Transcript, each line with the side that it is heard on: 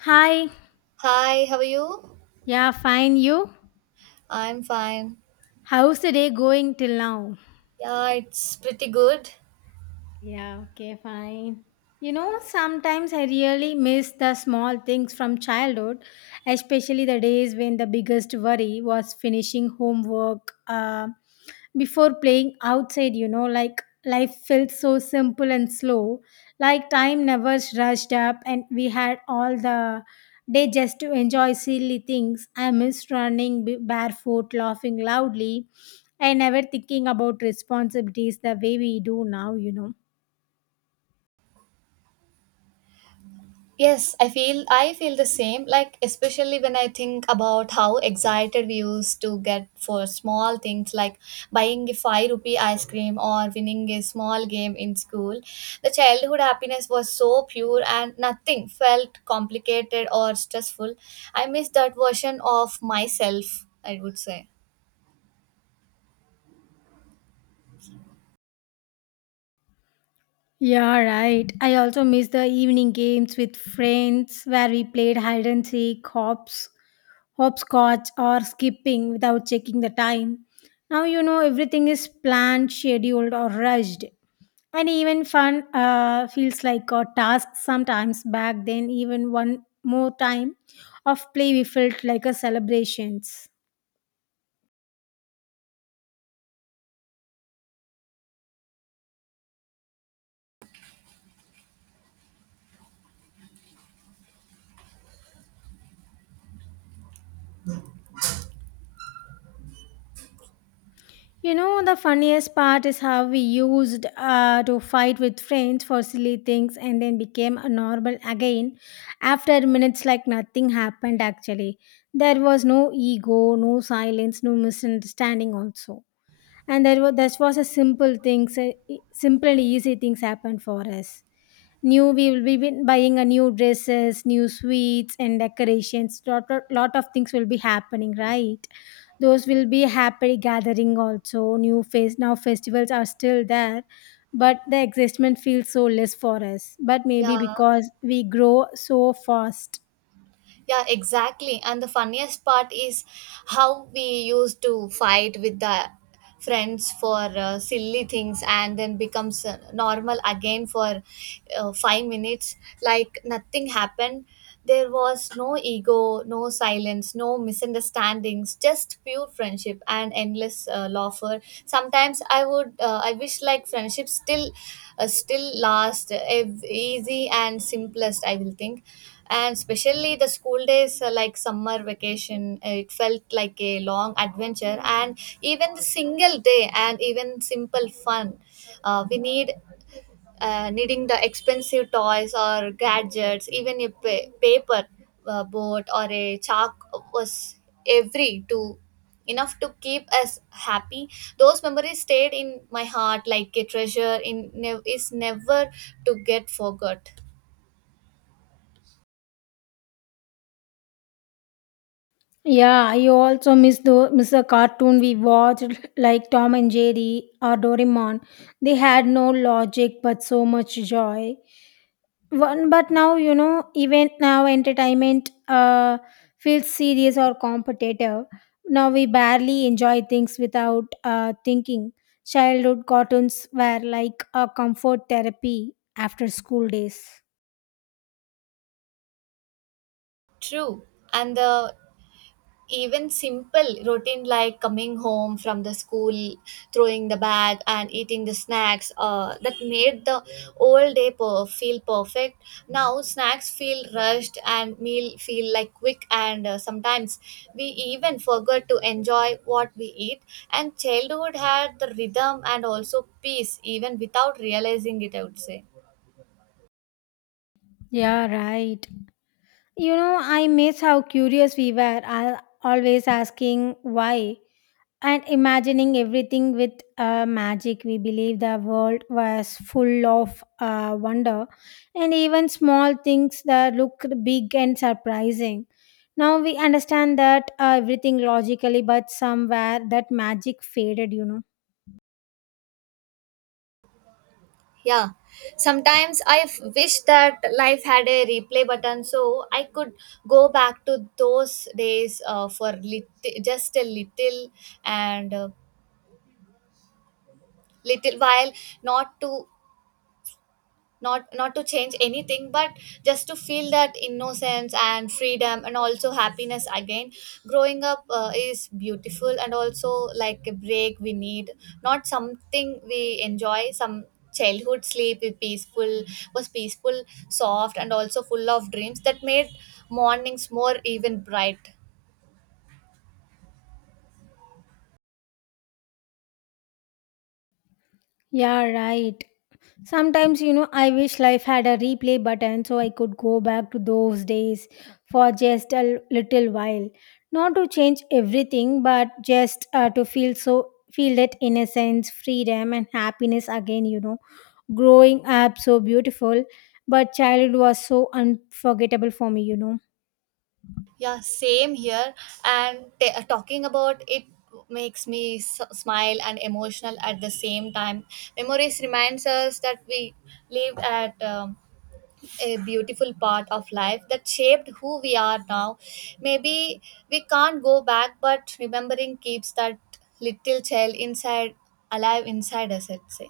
left: Hi,
right: Hi, how are you?
left: yeah, fine. You?
right: I'm fine.
left: How's the day going till now?
right: Yeah, it's pretty good.
left: Yeah, okay, fine. Sometimes I really miss the small things from childhood, especially the days when the biggest worry was finishing homework before playing outside. Like life felt so simple and slow, like time never rushed up, and we had all the day just to enjoy silly things. I miss running barefoot, laughing loudly, and never thinking about responsibilities the way we do now.
right: Yes, I feel the same. Like especially when I think about how excited we used to get for small things like buying a five rupee ice cream or winning a small game in school. The childhood happiness was so pure and nothing felt complicated or stressful. I miss that version of myself, I would say.
left: Yeah, right. I also miss the evening games with friends where we played hide and seek, hops, hopscotch, or skipping without checking the time. Now everything is planned, scheduled, or rushed. And even fun feels like a task sometimes. Back then, even one more time of play, we felt like a celebrations. The funniest part is how we used to fight with friends for silly things and then became a normal again after minutes like nothing happened actually. There was no ego, no silence, no misunderstanding also. And there was, this was a simple things, simple and easy things happened for us, new we will be buying a new dresses, new sweets and decorations, lot, lot, lot of things will be happening, right? Those will be happy gathering also, new face. Now festivals are still there, but the existment feels so less for us, but
right: Yeah.
left: maybe because we grow so fast.
right: Yeah, exactly. And the funniest part is how we used to fight with the friends for silly things and then becomes normal again for 5 minutes like nothing happened. There was no ego, no silence, no misunderstandings, just pure friendship and endless laughter. Sometimes I wish like friendship still last easy and simplest I will think, and especially the school days like summer vacation, it felt like a long adventure, and even the single day and even simple fun, we need needing the expensive toys or gadgets, even a paper boat or a chalk was every to enough to keep us happy. Those memories stayed in my heart like a treasure in is never to get forgot.
left: Yeah, I also miss the cartoon we watched, like Tom and Jerry or Doraemon. They had no logic but so much joy. One, but now even now entertainment feels serious or competitive. Now we barely enjoy things without thinking. Childhood cartoons were like a comfort therapy after school days.
right: True. And the even simple routine like coming home from the school, throwing the bag and eating the snacks, that made the whole day feel perfect. Now snacks feel rushed and meal feel like quick, and sometimes we even forgot to enjoy what we eat, and childhood had the rhythm and also peace even without realizing it, I would say.
left: Yeah, right. I miss how curious we were, I always asking why and imagining everything with magic. We believe the world was full of wonder, and even small things that looked big and surprising. Now we understand that everything logically, but somewhere that magic faded.
right: Yeah, sometimes I wish that life had a replay button so I could go back to those days, just a little and little while, not to not to change anything, but just to feel that innocence and freedom and also happiness again. Growing up is beautiful and also like a break we need, not something we enjoy some. Childhood sleep is peaceful, was peaceful, soft and also full of dreams that made mornings more even bright.
left: yeah, right. Sometimes, I wish life had a replay button so I could go back to those days for just a little while. Not to change everything, but just to feel feel that innocence, freedom, and happiness again. Growing up so beautiful, but childhood was so unforgettable for me.
right: Yeah, same here. And talking about it makes me smile and emotional at the same time. Memories reminds us that we lived at a beautiful part of life that shaped who we are now. Maybe we can't go back, but remembering keeps that little child inside alive inside us, I'd say.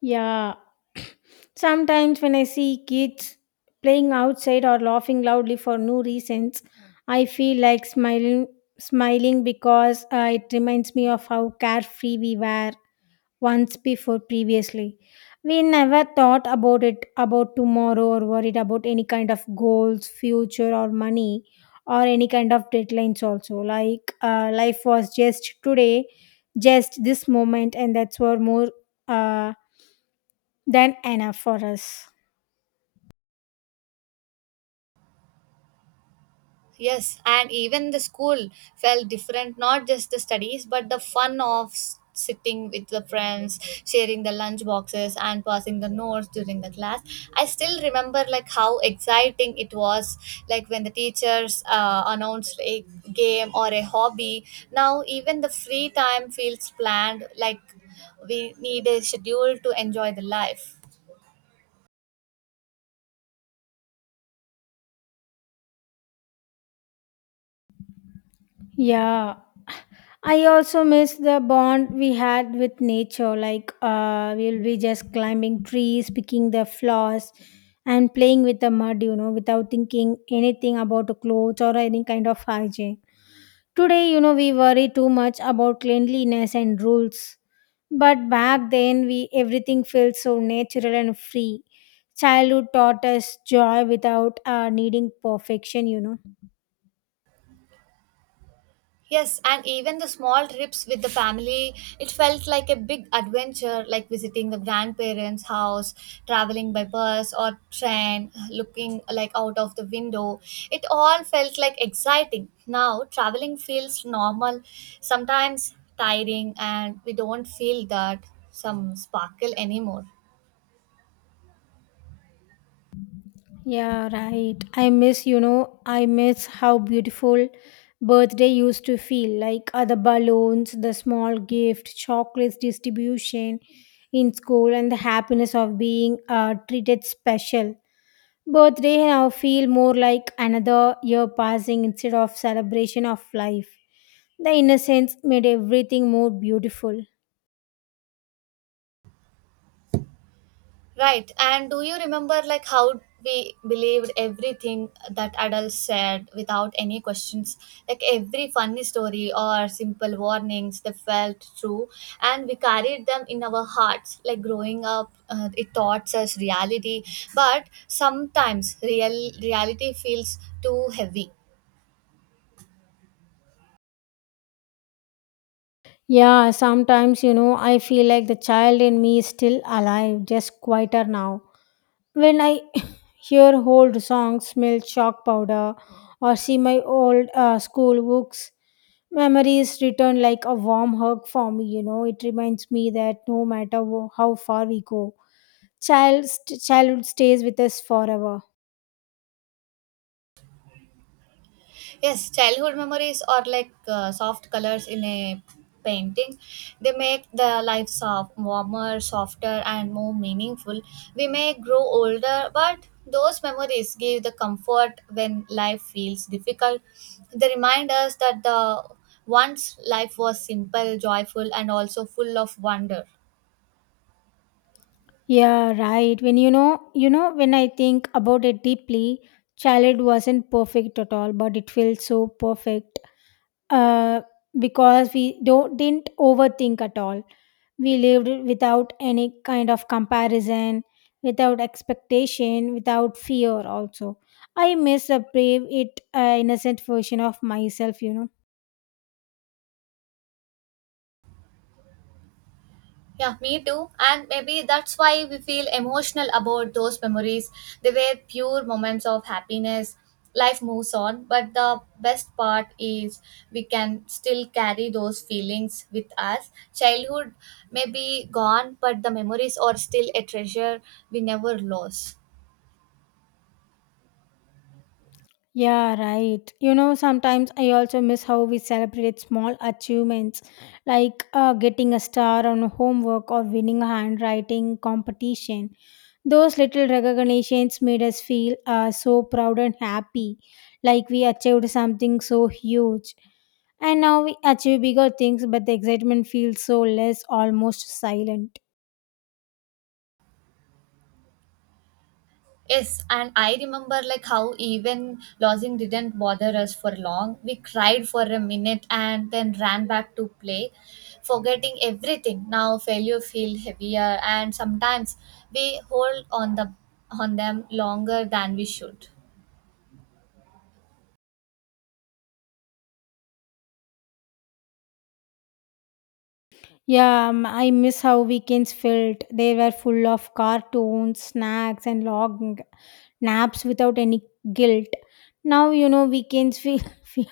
left: Yeah, sometimes, when I see kids playing outside or laughing loudly for no reasons, I feel like smiling, smiling because it reminds me of how carefree we were once before previously. We never thought about it, about tomorrow, or worried about any kind of goals, future, or money, or any kind of deadlines, also. Like life was just today, just this moment, and that's were more uh, than enough for us.
right: Yes, and even the school felt different, not just the studies, but the fun of sitting with the friends, sharing the lunch boxes, and passing the notes during the class. I still remember like how exciting it was, like when the teachers announced a game or a hobby. Now even the free time feels planned, like we need a schedule to enjoy the life.
left: Yeah, I also miss the bond we had with nature. Like, we'll be just climbing trees, picking the flowers, and playing with the mud, without thinking anything about clothes or any kind of hygiene. Today, we worry too much about cleanliness and rules. But back then, we everything felt so natural and free. Childhood taught us joy without needing perfection,
right: Yes, and even the small trips with the family, it felt like a big adventure, like visiting the grandparents' house, traveling by bus or train, looking like out of the window. It all felt like exciting. Now, traveling feels normal, sometimes tiring, and we don't feel that some sparkle anymore.
left: Yeah, right. I miss, I miss how beautiful birthday used to feel, like the balloons, the small gift, chocolates distribution in school, and the happiness of being treated special. Birthday now feel more like another year passing instead of celebration of life. The innocence made everything more beautiful.
right: Right. And do you remember like how we believed everything that adults said without any questions? Like every funny story or simple warnings, they felt true, and we carried them in our hearts. Like growing up, it taught us reality, but sometimes real reality feels too heavy.
left: Yeah, sometimes, I feel like the child in me is still alive, just quieter now. When I hear old songs, smell chalk powder, or see my old school books. Memories return like a warm hug for me. It reminds me that no matter how far we go, childhood stays with us forever.
right: Yes, childhood memories are like soft colors in a painting. They make the life soft, warmer, softer, and more meaningful. We may grow older, but those memories give the comfort when life feels difficult. They remind us that the once life was simple, joyful, and also full of wonder.
left: Yeah, right. When when I think about it deeply, childhood wasn't perfect at all, but it feels so perfect uh, because we don't didn't overthink at all. We lived without any kind of comparison, without expectation, without fear. Also, I miss the brave, it innocent version of myself.
right: Yeah, me too. And maybe that's why we feel emotional about those memories. They were pure moments of happiness. Life moves on, but the best part is we can still carry those feelings with us. Childhood may be gone, but the memories are still a treasure we never lose.
left: Yeah, right. Sometimes I also miss how we celebrate small achievements, like getting a star on homework or winning a handwriting competition. Those little recognitions made us feel so proud and happy, like we achieved something so huge. And now we achieve bigger things, but the excitement feels so less, almost silent.
right: Yes, and I remember like how even losing didn't bother us for long. We cried for a minute and then ran back to play, forgetting everything. Now failure feel heavier and sometimes we hold on them longer than we should.
left: Yeah, I miss how weekends felt. They were full of cartoons, snacks, and long naps without any guilt. Now, weekends feel,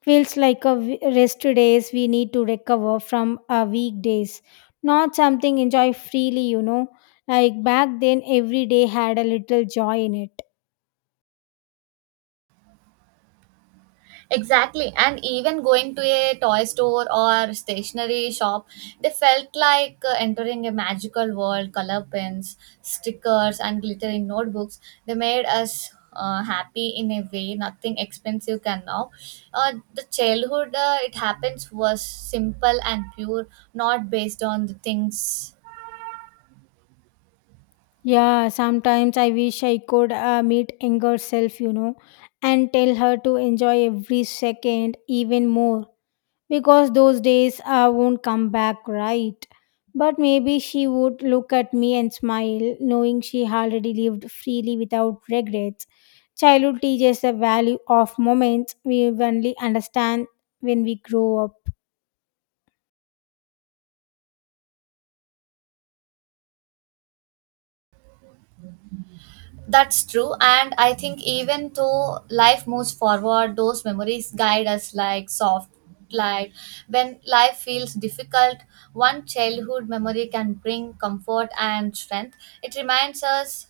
left: feels like a rest days we need to recover from our weekdays, not something enjoy freely. Like back then, every day had a little joy in it.
right: Exactly. And even going to a toy store or stationery shop, they felt like entering a magical world. Color pens, stickers, and glittering notebooks. They made us happy in a way nothing expensive can now. The childhood, it happens was simple and pure, not based on the things.
left: Yeah, sometimes I wish I could meet younger self, and tell her to enjoy every second even more, because those days I won't come back, right? But maybe she would look at me and smile, knowing she already lived freely without regrets. Childhood teaches the value of moments we only understand when we grow up.
right: That's true. And I think even though life moves forward, those memories guide us like soft light. When life feels difficult, one childhood memory can bring comfort and strength. It reminds us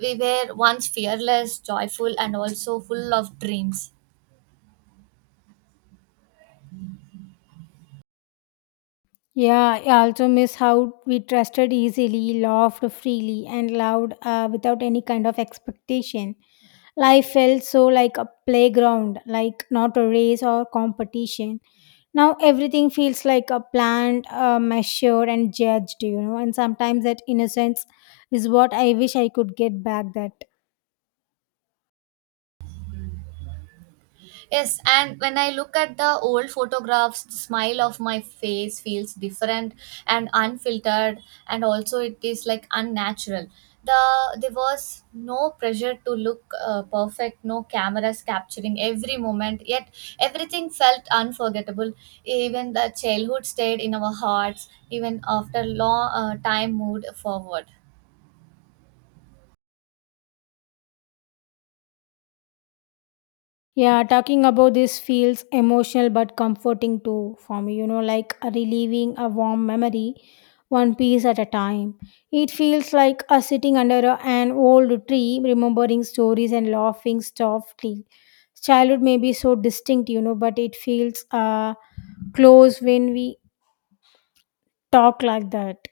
right: we were once fearless, joyful, and also full of dreams.
left: Yeah, I also miss how we trusted easily, laughed freely, and loved without any kind of expectation. Life felt so like a playground, like not a race or competition. Now everything feels like a planned, measured, and judged, And sometimes that innocence is what I wish I could get back. That
right: Yes, and when I look at the old photographs, the smile of my face feels different and unfiltered, and also it is like unnatural. There was no pressure to look perfect, no cameras capturing every moment, yet everything felt unforgettable. Even the childhood stayed in our hearts, even after long time moved forward.
left: yeah, talking about this feels emotional but comforting too for me, like a relieving a warm memory one piece at a time. It feels like a sitting under an old tree, remembering stories and laughing softly. Childhood may be so distinct, but it feels close when we talk like that.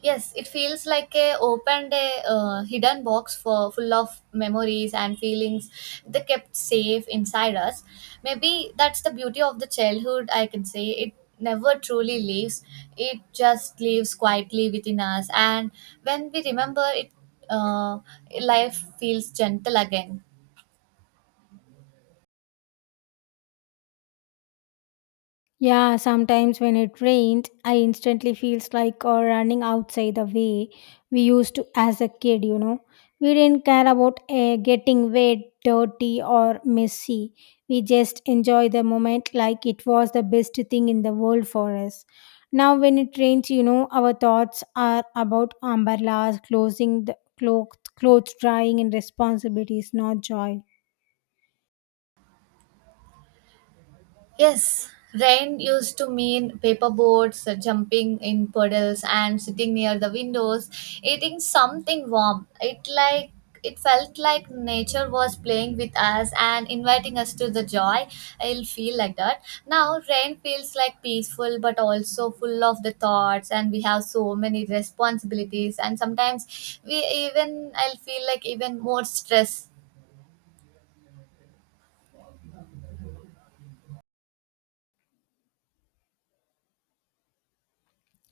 right: Yes, it feels like a opened a hidden box for full of memories and feelings they kept safe inside us. Maybe that's the beauty of the childhood. I can say it never truly leaves. It just lives quietly within us, and when we remember it, uh, life feels gentle again.
left: Yeah, sometimes when it rained, I instantly feels like running outside the way we used to as a kid, We didn't care about getting wet, dirty or messy. We just enjoy the moment like it was the best thing in the world for us. Now when it rains, our thoughts are about umbrellas, closing the clothes, clothes drying and responsibilities, not joy.
right: Yes, rain used to mean paper boats, jumping in puddles, and sitting near the windows, eating something warm. It like it felt like nature was playing with us and inviting us to the joy. I'll feel like that. Now rain feels like peaceful but also full of the thoughts, and we have so many responsibilities, and sometimes we even I'll feel like even more stress.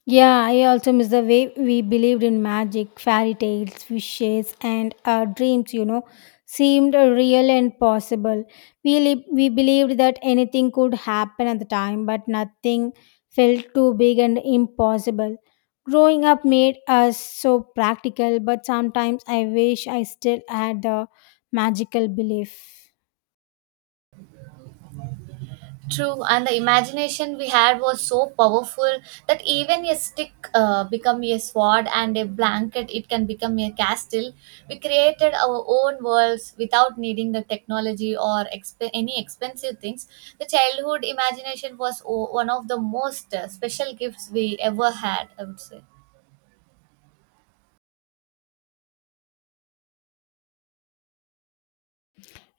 left: Yeah, I also miss the way we believed in magic, fairy tales, wishes, and our dreams, seemed real and possible. We believed that anything could happen at the time, but nothing felt too big and impossible. Growing up made us so practical, but sometimes I wish I still had the magical belief.
right: True, and the imagination we had was so powerful that even a stick become a sword and a blanket it can become a castle. We created our own worlds without needing the technology or any expensive things. The childhood imagination was one of the most special gifts we ever had, I would say.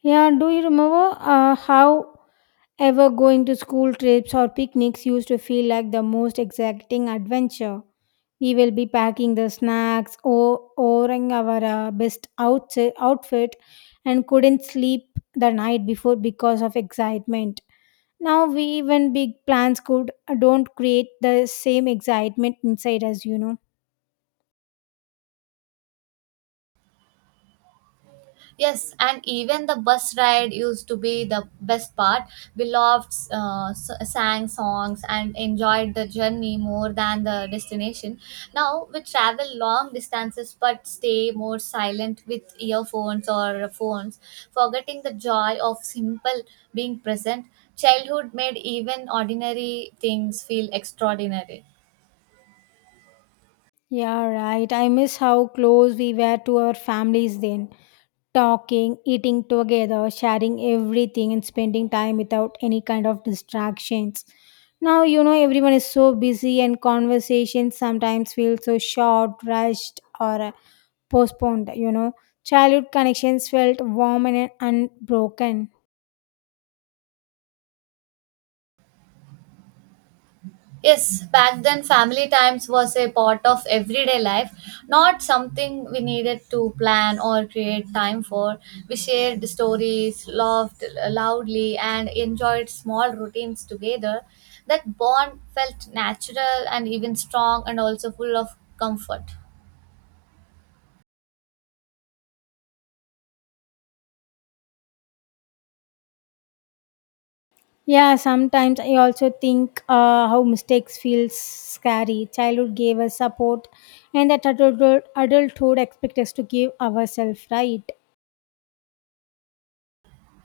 left: Yeah, do you remember how? Ever going to school trips or picnics used to feel like the most exciting adventure. We will be packing the snacks or ordering our best outfit and couldn't sleep the night before because of excitement. Now we even big plans could don't create the same excitement inside us,
right: Yes, and even the bus ride used to be the best part. We loved, sang songs, and enjoyed the journey more than the destination. Now we travel long distances but stay more silent with earphones or phones, forgetting the joy of simple being present. Childhood made even ordinary things feel extraordinary.
left: Yeah, right. I miss how close we were to our families then, talking, eating together, sharing everything, and spending time without any kind of distractions. Now, everyone is so busy, and conversations sometimes feel so short, rushed, or postponed. Childhood connections felt warm and unbroken.
right: Yes, back then family times was a part of everyday life, not something we needed to plan or create time for. We shared stories, laughed loudly, and enjoyed small routines together. That bond felt natural and even strong, and also full of comfort.
left: Yeah, sometimes I also think how mistakes feel scary. Childhood gave us support, and that adulthood expects us to give ourselves, right?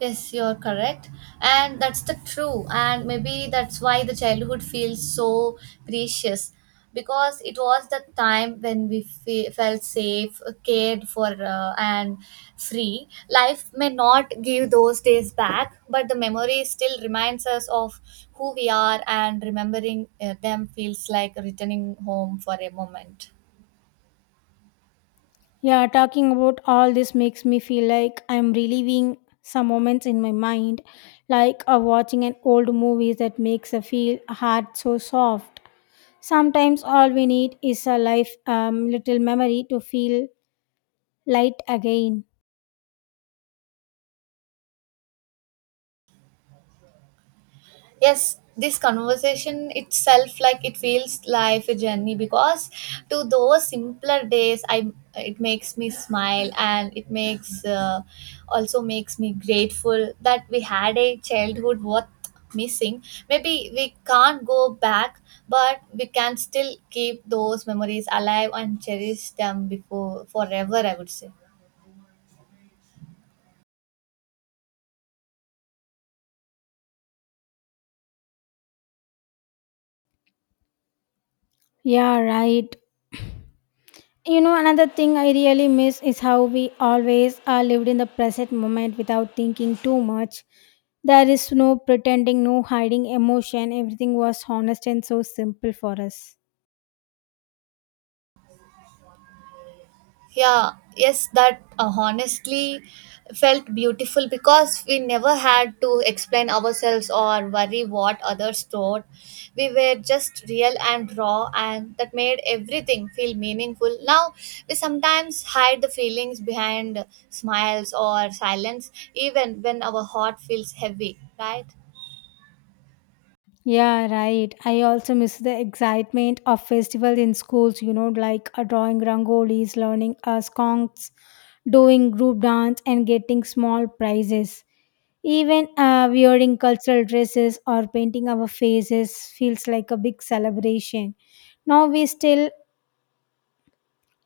right: Yes, you're correct. And that's the true. And maybe that's why the childhood feels so precious because it was the time when we felt safe, cared for, and free. Life may not give those days back, but the memory still reminds us of who we are, and remembering them feels like returning home for a moment.
left: Yeah, talking about all this makes me feel like I'm reliving some moments in my mind, like watching an old movie that makes a feel heart so soft. Sometimes all we need is a life little memory to feel light again.
right: Yes, this conversation itself like it feels like a journey, because to those simpler days, I, it makes me smile and it makes, also makes me grateful that we had a childhood worth missing. Maybe we can't go back, but we can still keep those memories alive and cherish them before forever, I would say.
left: Yeah, right. Another thing I really miss is how we always are lived in the present moment without thinking too much. There is no pretending, no hiding emotion. Everything was honest and so simple for us.
right: Yeah, yes, that honestly felt beautiful because we never had to explain ourselves or worry what others thought. We were just real and raw, and that made everything feel meaningful. Now we sometimes hide the feelings behind smiles or silence even when our heart feels heavy, right?
left: Yeah, right. I also miss the excitement of festival in schools, like drawing rangolis, learning songs, doing group dance, and getting small prizes. Even wearing cultural dresses or painting our faces feels like a big celebration. Now we still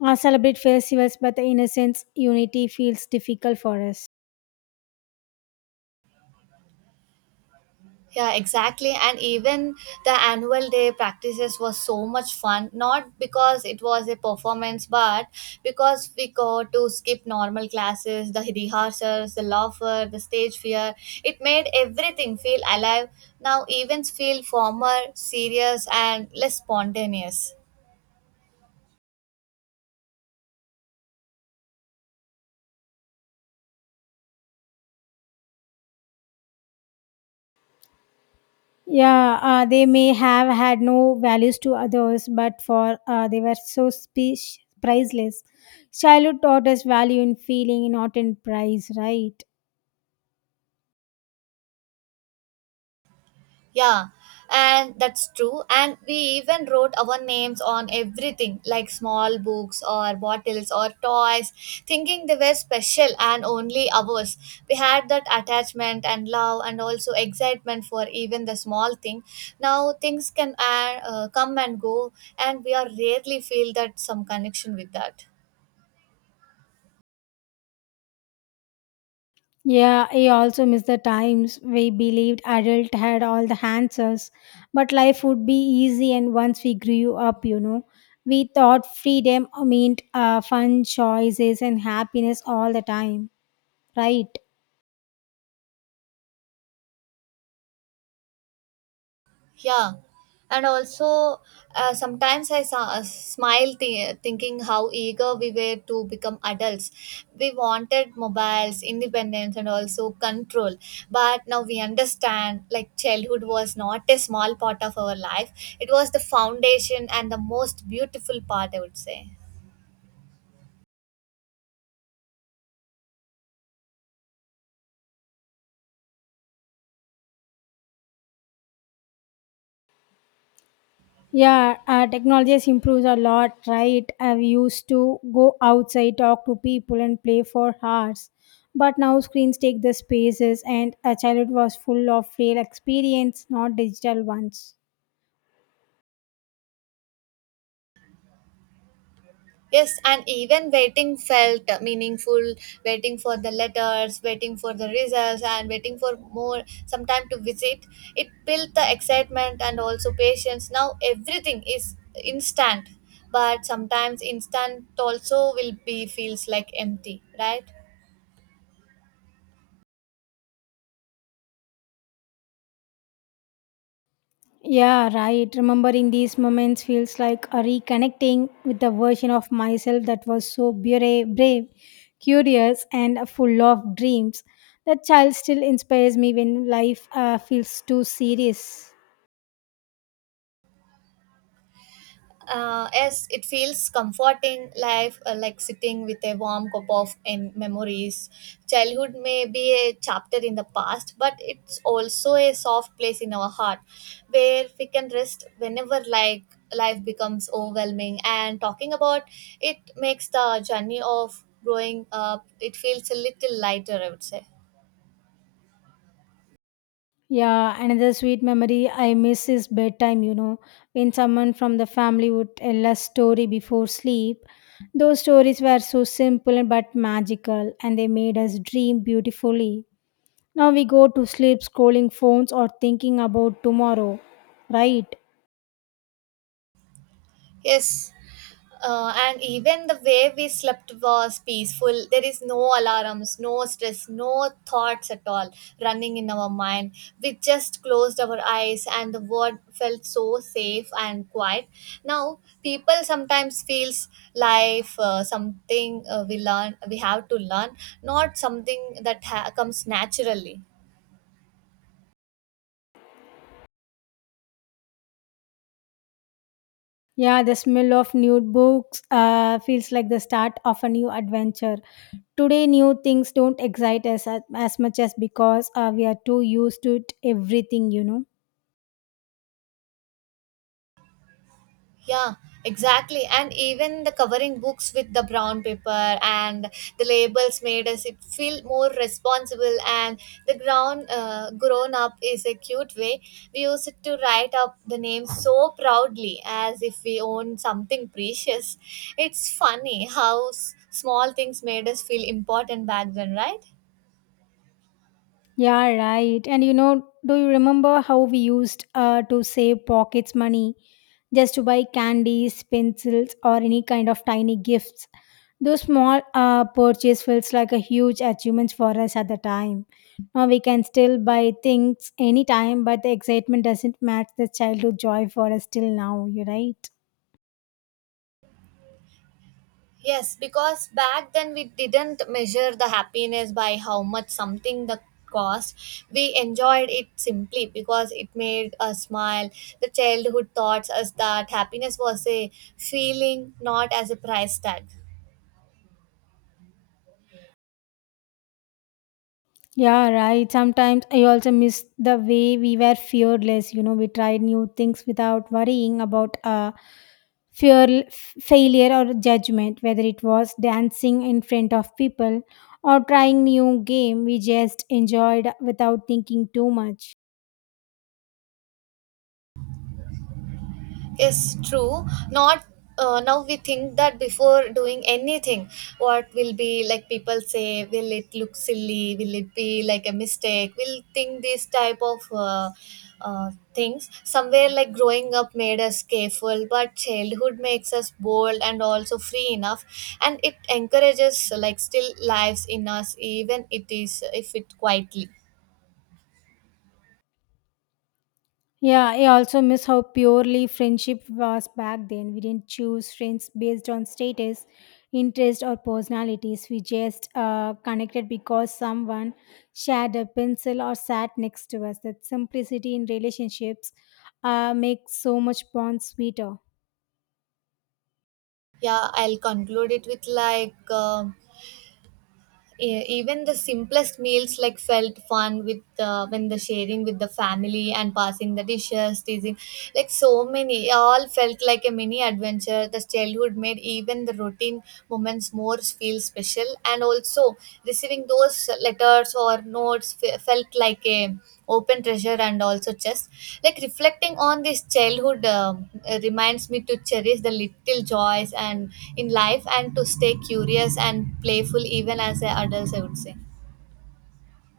left: celebrate festivals, but the innocence, unity feels difficult for us.
right: Yeah, exactly. And even the annual day practices was so much fun, not because it was a performance, but because we got to skip normal classes, the rehearsals, the laughter, the stage fear. It made everything feel alive. Now events feel formal, serious, and less spontaneous.
left: Yeah, they may have had no values to others, but for they were so speech priceless. Childhood taught us value in feeling, not in price, right?
right: Yeah, and that's true. And we even wrote our names on everything, like small books or bottles or toys, thinking they were special and only ours. We had that attachment and love and also excitement for even the small thing. Now things can come and go, and we are rarely feel that some connection with that.
left: Yeah, I also miss the times we believed adult had all the answers, but life would be easy. And once we grew up, we thought freedom meant fun choices and happiness all the time, right?
right: Yeah, and also sometimes I smile thinking how eager we were to become adults. We wanted mobiles, independence, and also control. But now we understand like childhood was not a small part of our life, it was the foundation and the most beautiful part, I would say.
left: Yeah, technology has improved a lot, right? I used to go outside, talk to people, and play for hours. But now screens take the spaces, and a childhood was full of real experience, not digital ones.
right: Yes, and even waiting felt meaningful. Waiting for the letters, waiting for the results, and waiting for more some time to visit. It built the excitement and also patience. Now everything is instant, but sometimes instant also will be feels like empty, right?
left: Yeah, right. Remembering these moments feels like a reconnecting with the version of myself that was so brave, curious, and full of dreams. That child still inspires me when life feels too serious.
right: Yes, it feels comforting life like sitting with a warm cup of memories. Childhood may be a chapter in the past, but it's also a soft place in our heart where we can rest whenever, like life becomes overwhelming, and talking about it makes the journey of growing up, it feels a little lighter, I would say.
left: Yeah, another sweet memory I miss is bedtime, when someone from the family would tell a story before sleep. Those stories were so simple but magical, and they made us dream beautifully. Now we go to sleep scrolling phones or thinking about tomorrow, right?
right: Yes. And even the way we slept was peaceful. There is no alarms, no stress, no thoughts at all running in our mind. We just closed our eyes, and the world felt so safe and quiet. Now, people sometimes feels life something we have to learn, not something that comes naturally.
left: Yeah, the smell of new books feels like the start of a new adventure. Today, new things don't excite us as much as because we are too used to it, everything,
right: Yeah, exactly. And even the covering books with the brown paper and the labels made us it feel more responsible. And the ground grown up is a cute way. We used it to write up the name so proudly as if we own something precious. It's funny how small things made us feel important back then, right?
left: Yeah, right. And do you remember how we used to save pockets money just to buy candies, pencils, or any kind of tiny gifts? Those small purchase feels like a huge achievement for us at the time. Now we can still buy things anytime, but the excitement doesn't match the childhood joy for us till now. You're right.
right: Yes, because back then we didn't measure the happiness by how much something the cost. We enjoyed it simply because it made us smile. The childhood taught us that happiness was a feeling, not as a price tag.
left: Yeah, right. Sometimes I also miss the way we were fearless. We tried new things without worrying about fear failure or judgment, whether it was dancing in front of people or trying new game. We just enjoyed without thinking too much.
right: Is true, not, now we think that before doing anything what will be like people say, will it look silly, will it be like a mistake, we'll think these type of things. Somewhere like growing up made us careful, but childhood makes us bold and also free enough, and it encourages like still lives in us even it is if it quietly.
left: Yeah, I also miss how purely friendship was back then. We didn't choose friends based on status, interest or personalities. We just connected because someone shared a pencil or sat next to us. That simplicity in relationships makes so much bond sweeter.
right: Yeah, I'll conclude it with like, even the simplest meals like felt fun with, when the sharing with the family and passing the dishes teasing, like so many, all felt like a mini adventure. The childhood made even the routine moments more feel special, and also receiving having those letters or notes felt like a open treasure, and also just like reflecting on this childhood, reminds me to cherish the little joys and in life, and to stay curious and playful even as an adult, I would say.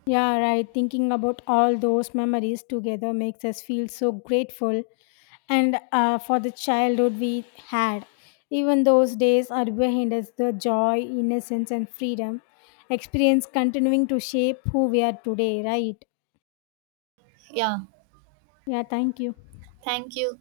left: Yeah, right. Thinking about all those memories together makes us feel so grateful and for the childhood we had. Even those days are behind us, the joy, innocence, and freedom experience continuing to shape who we are today, right?
right: Yeah,
left: Yeah, thank you.
right: thank you.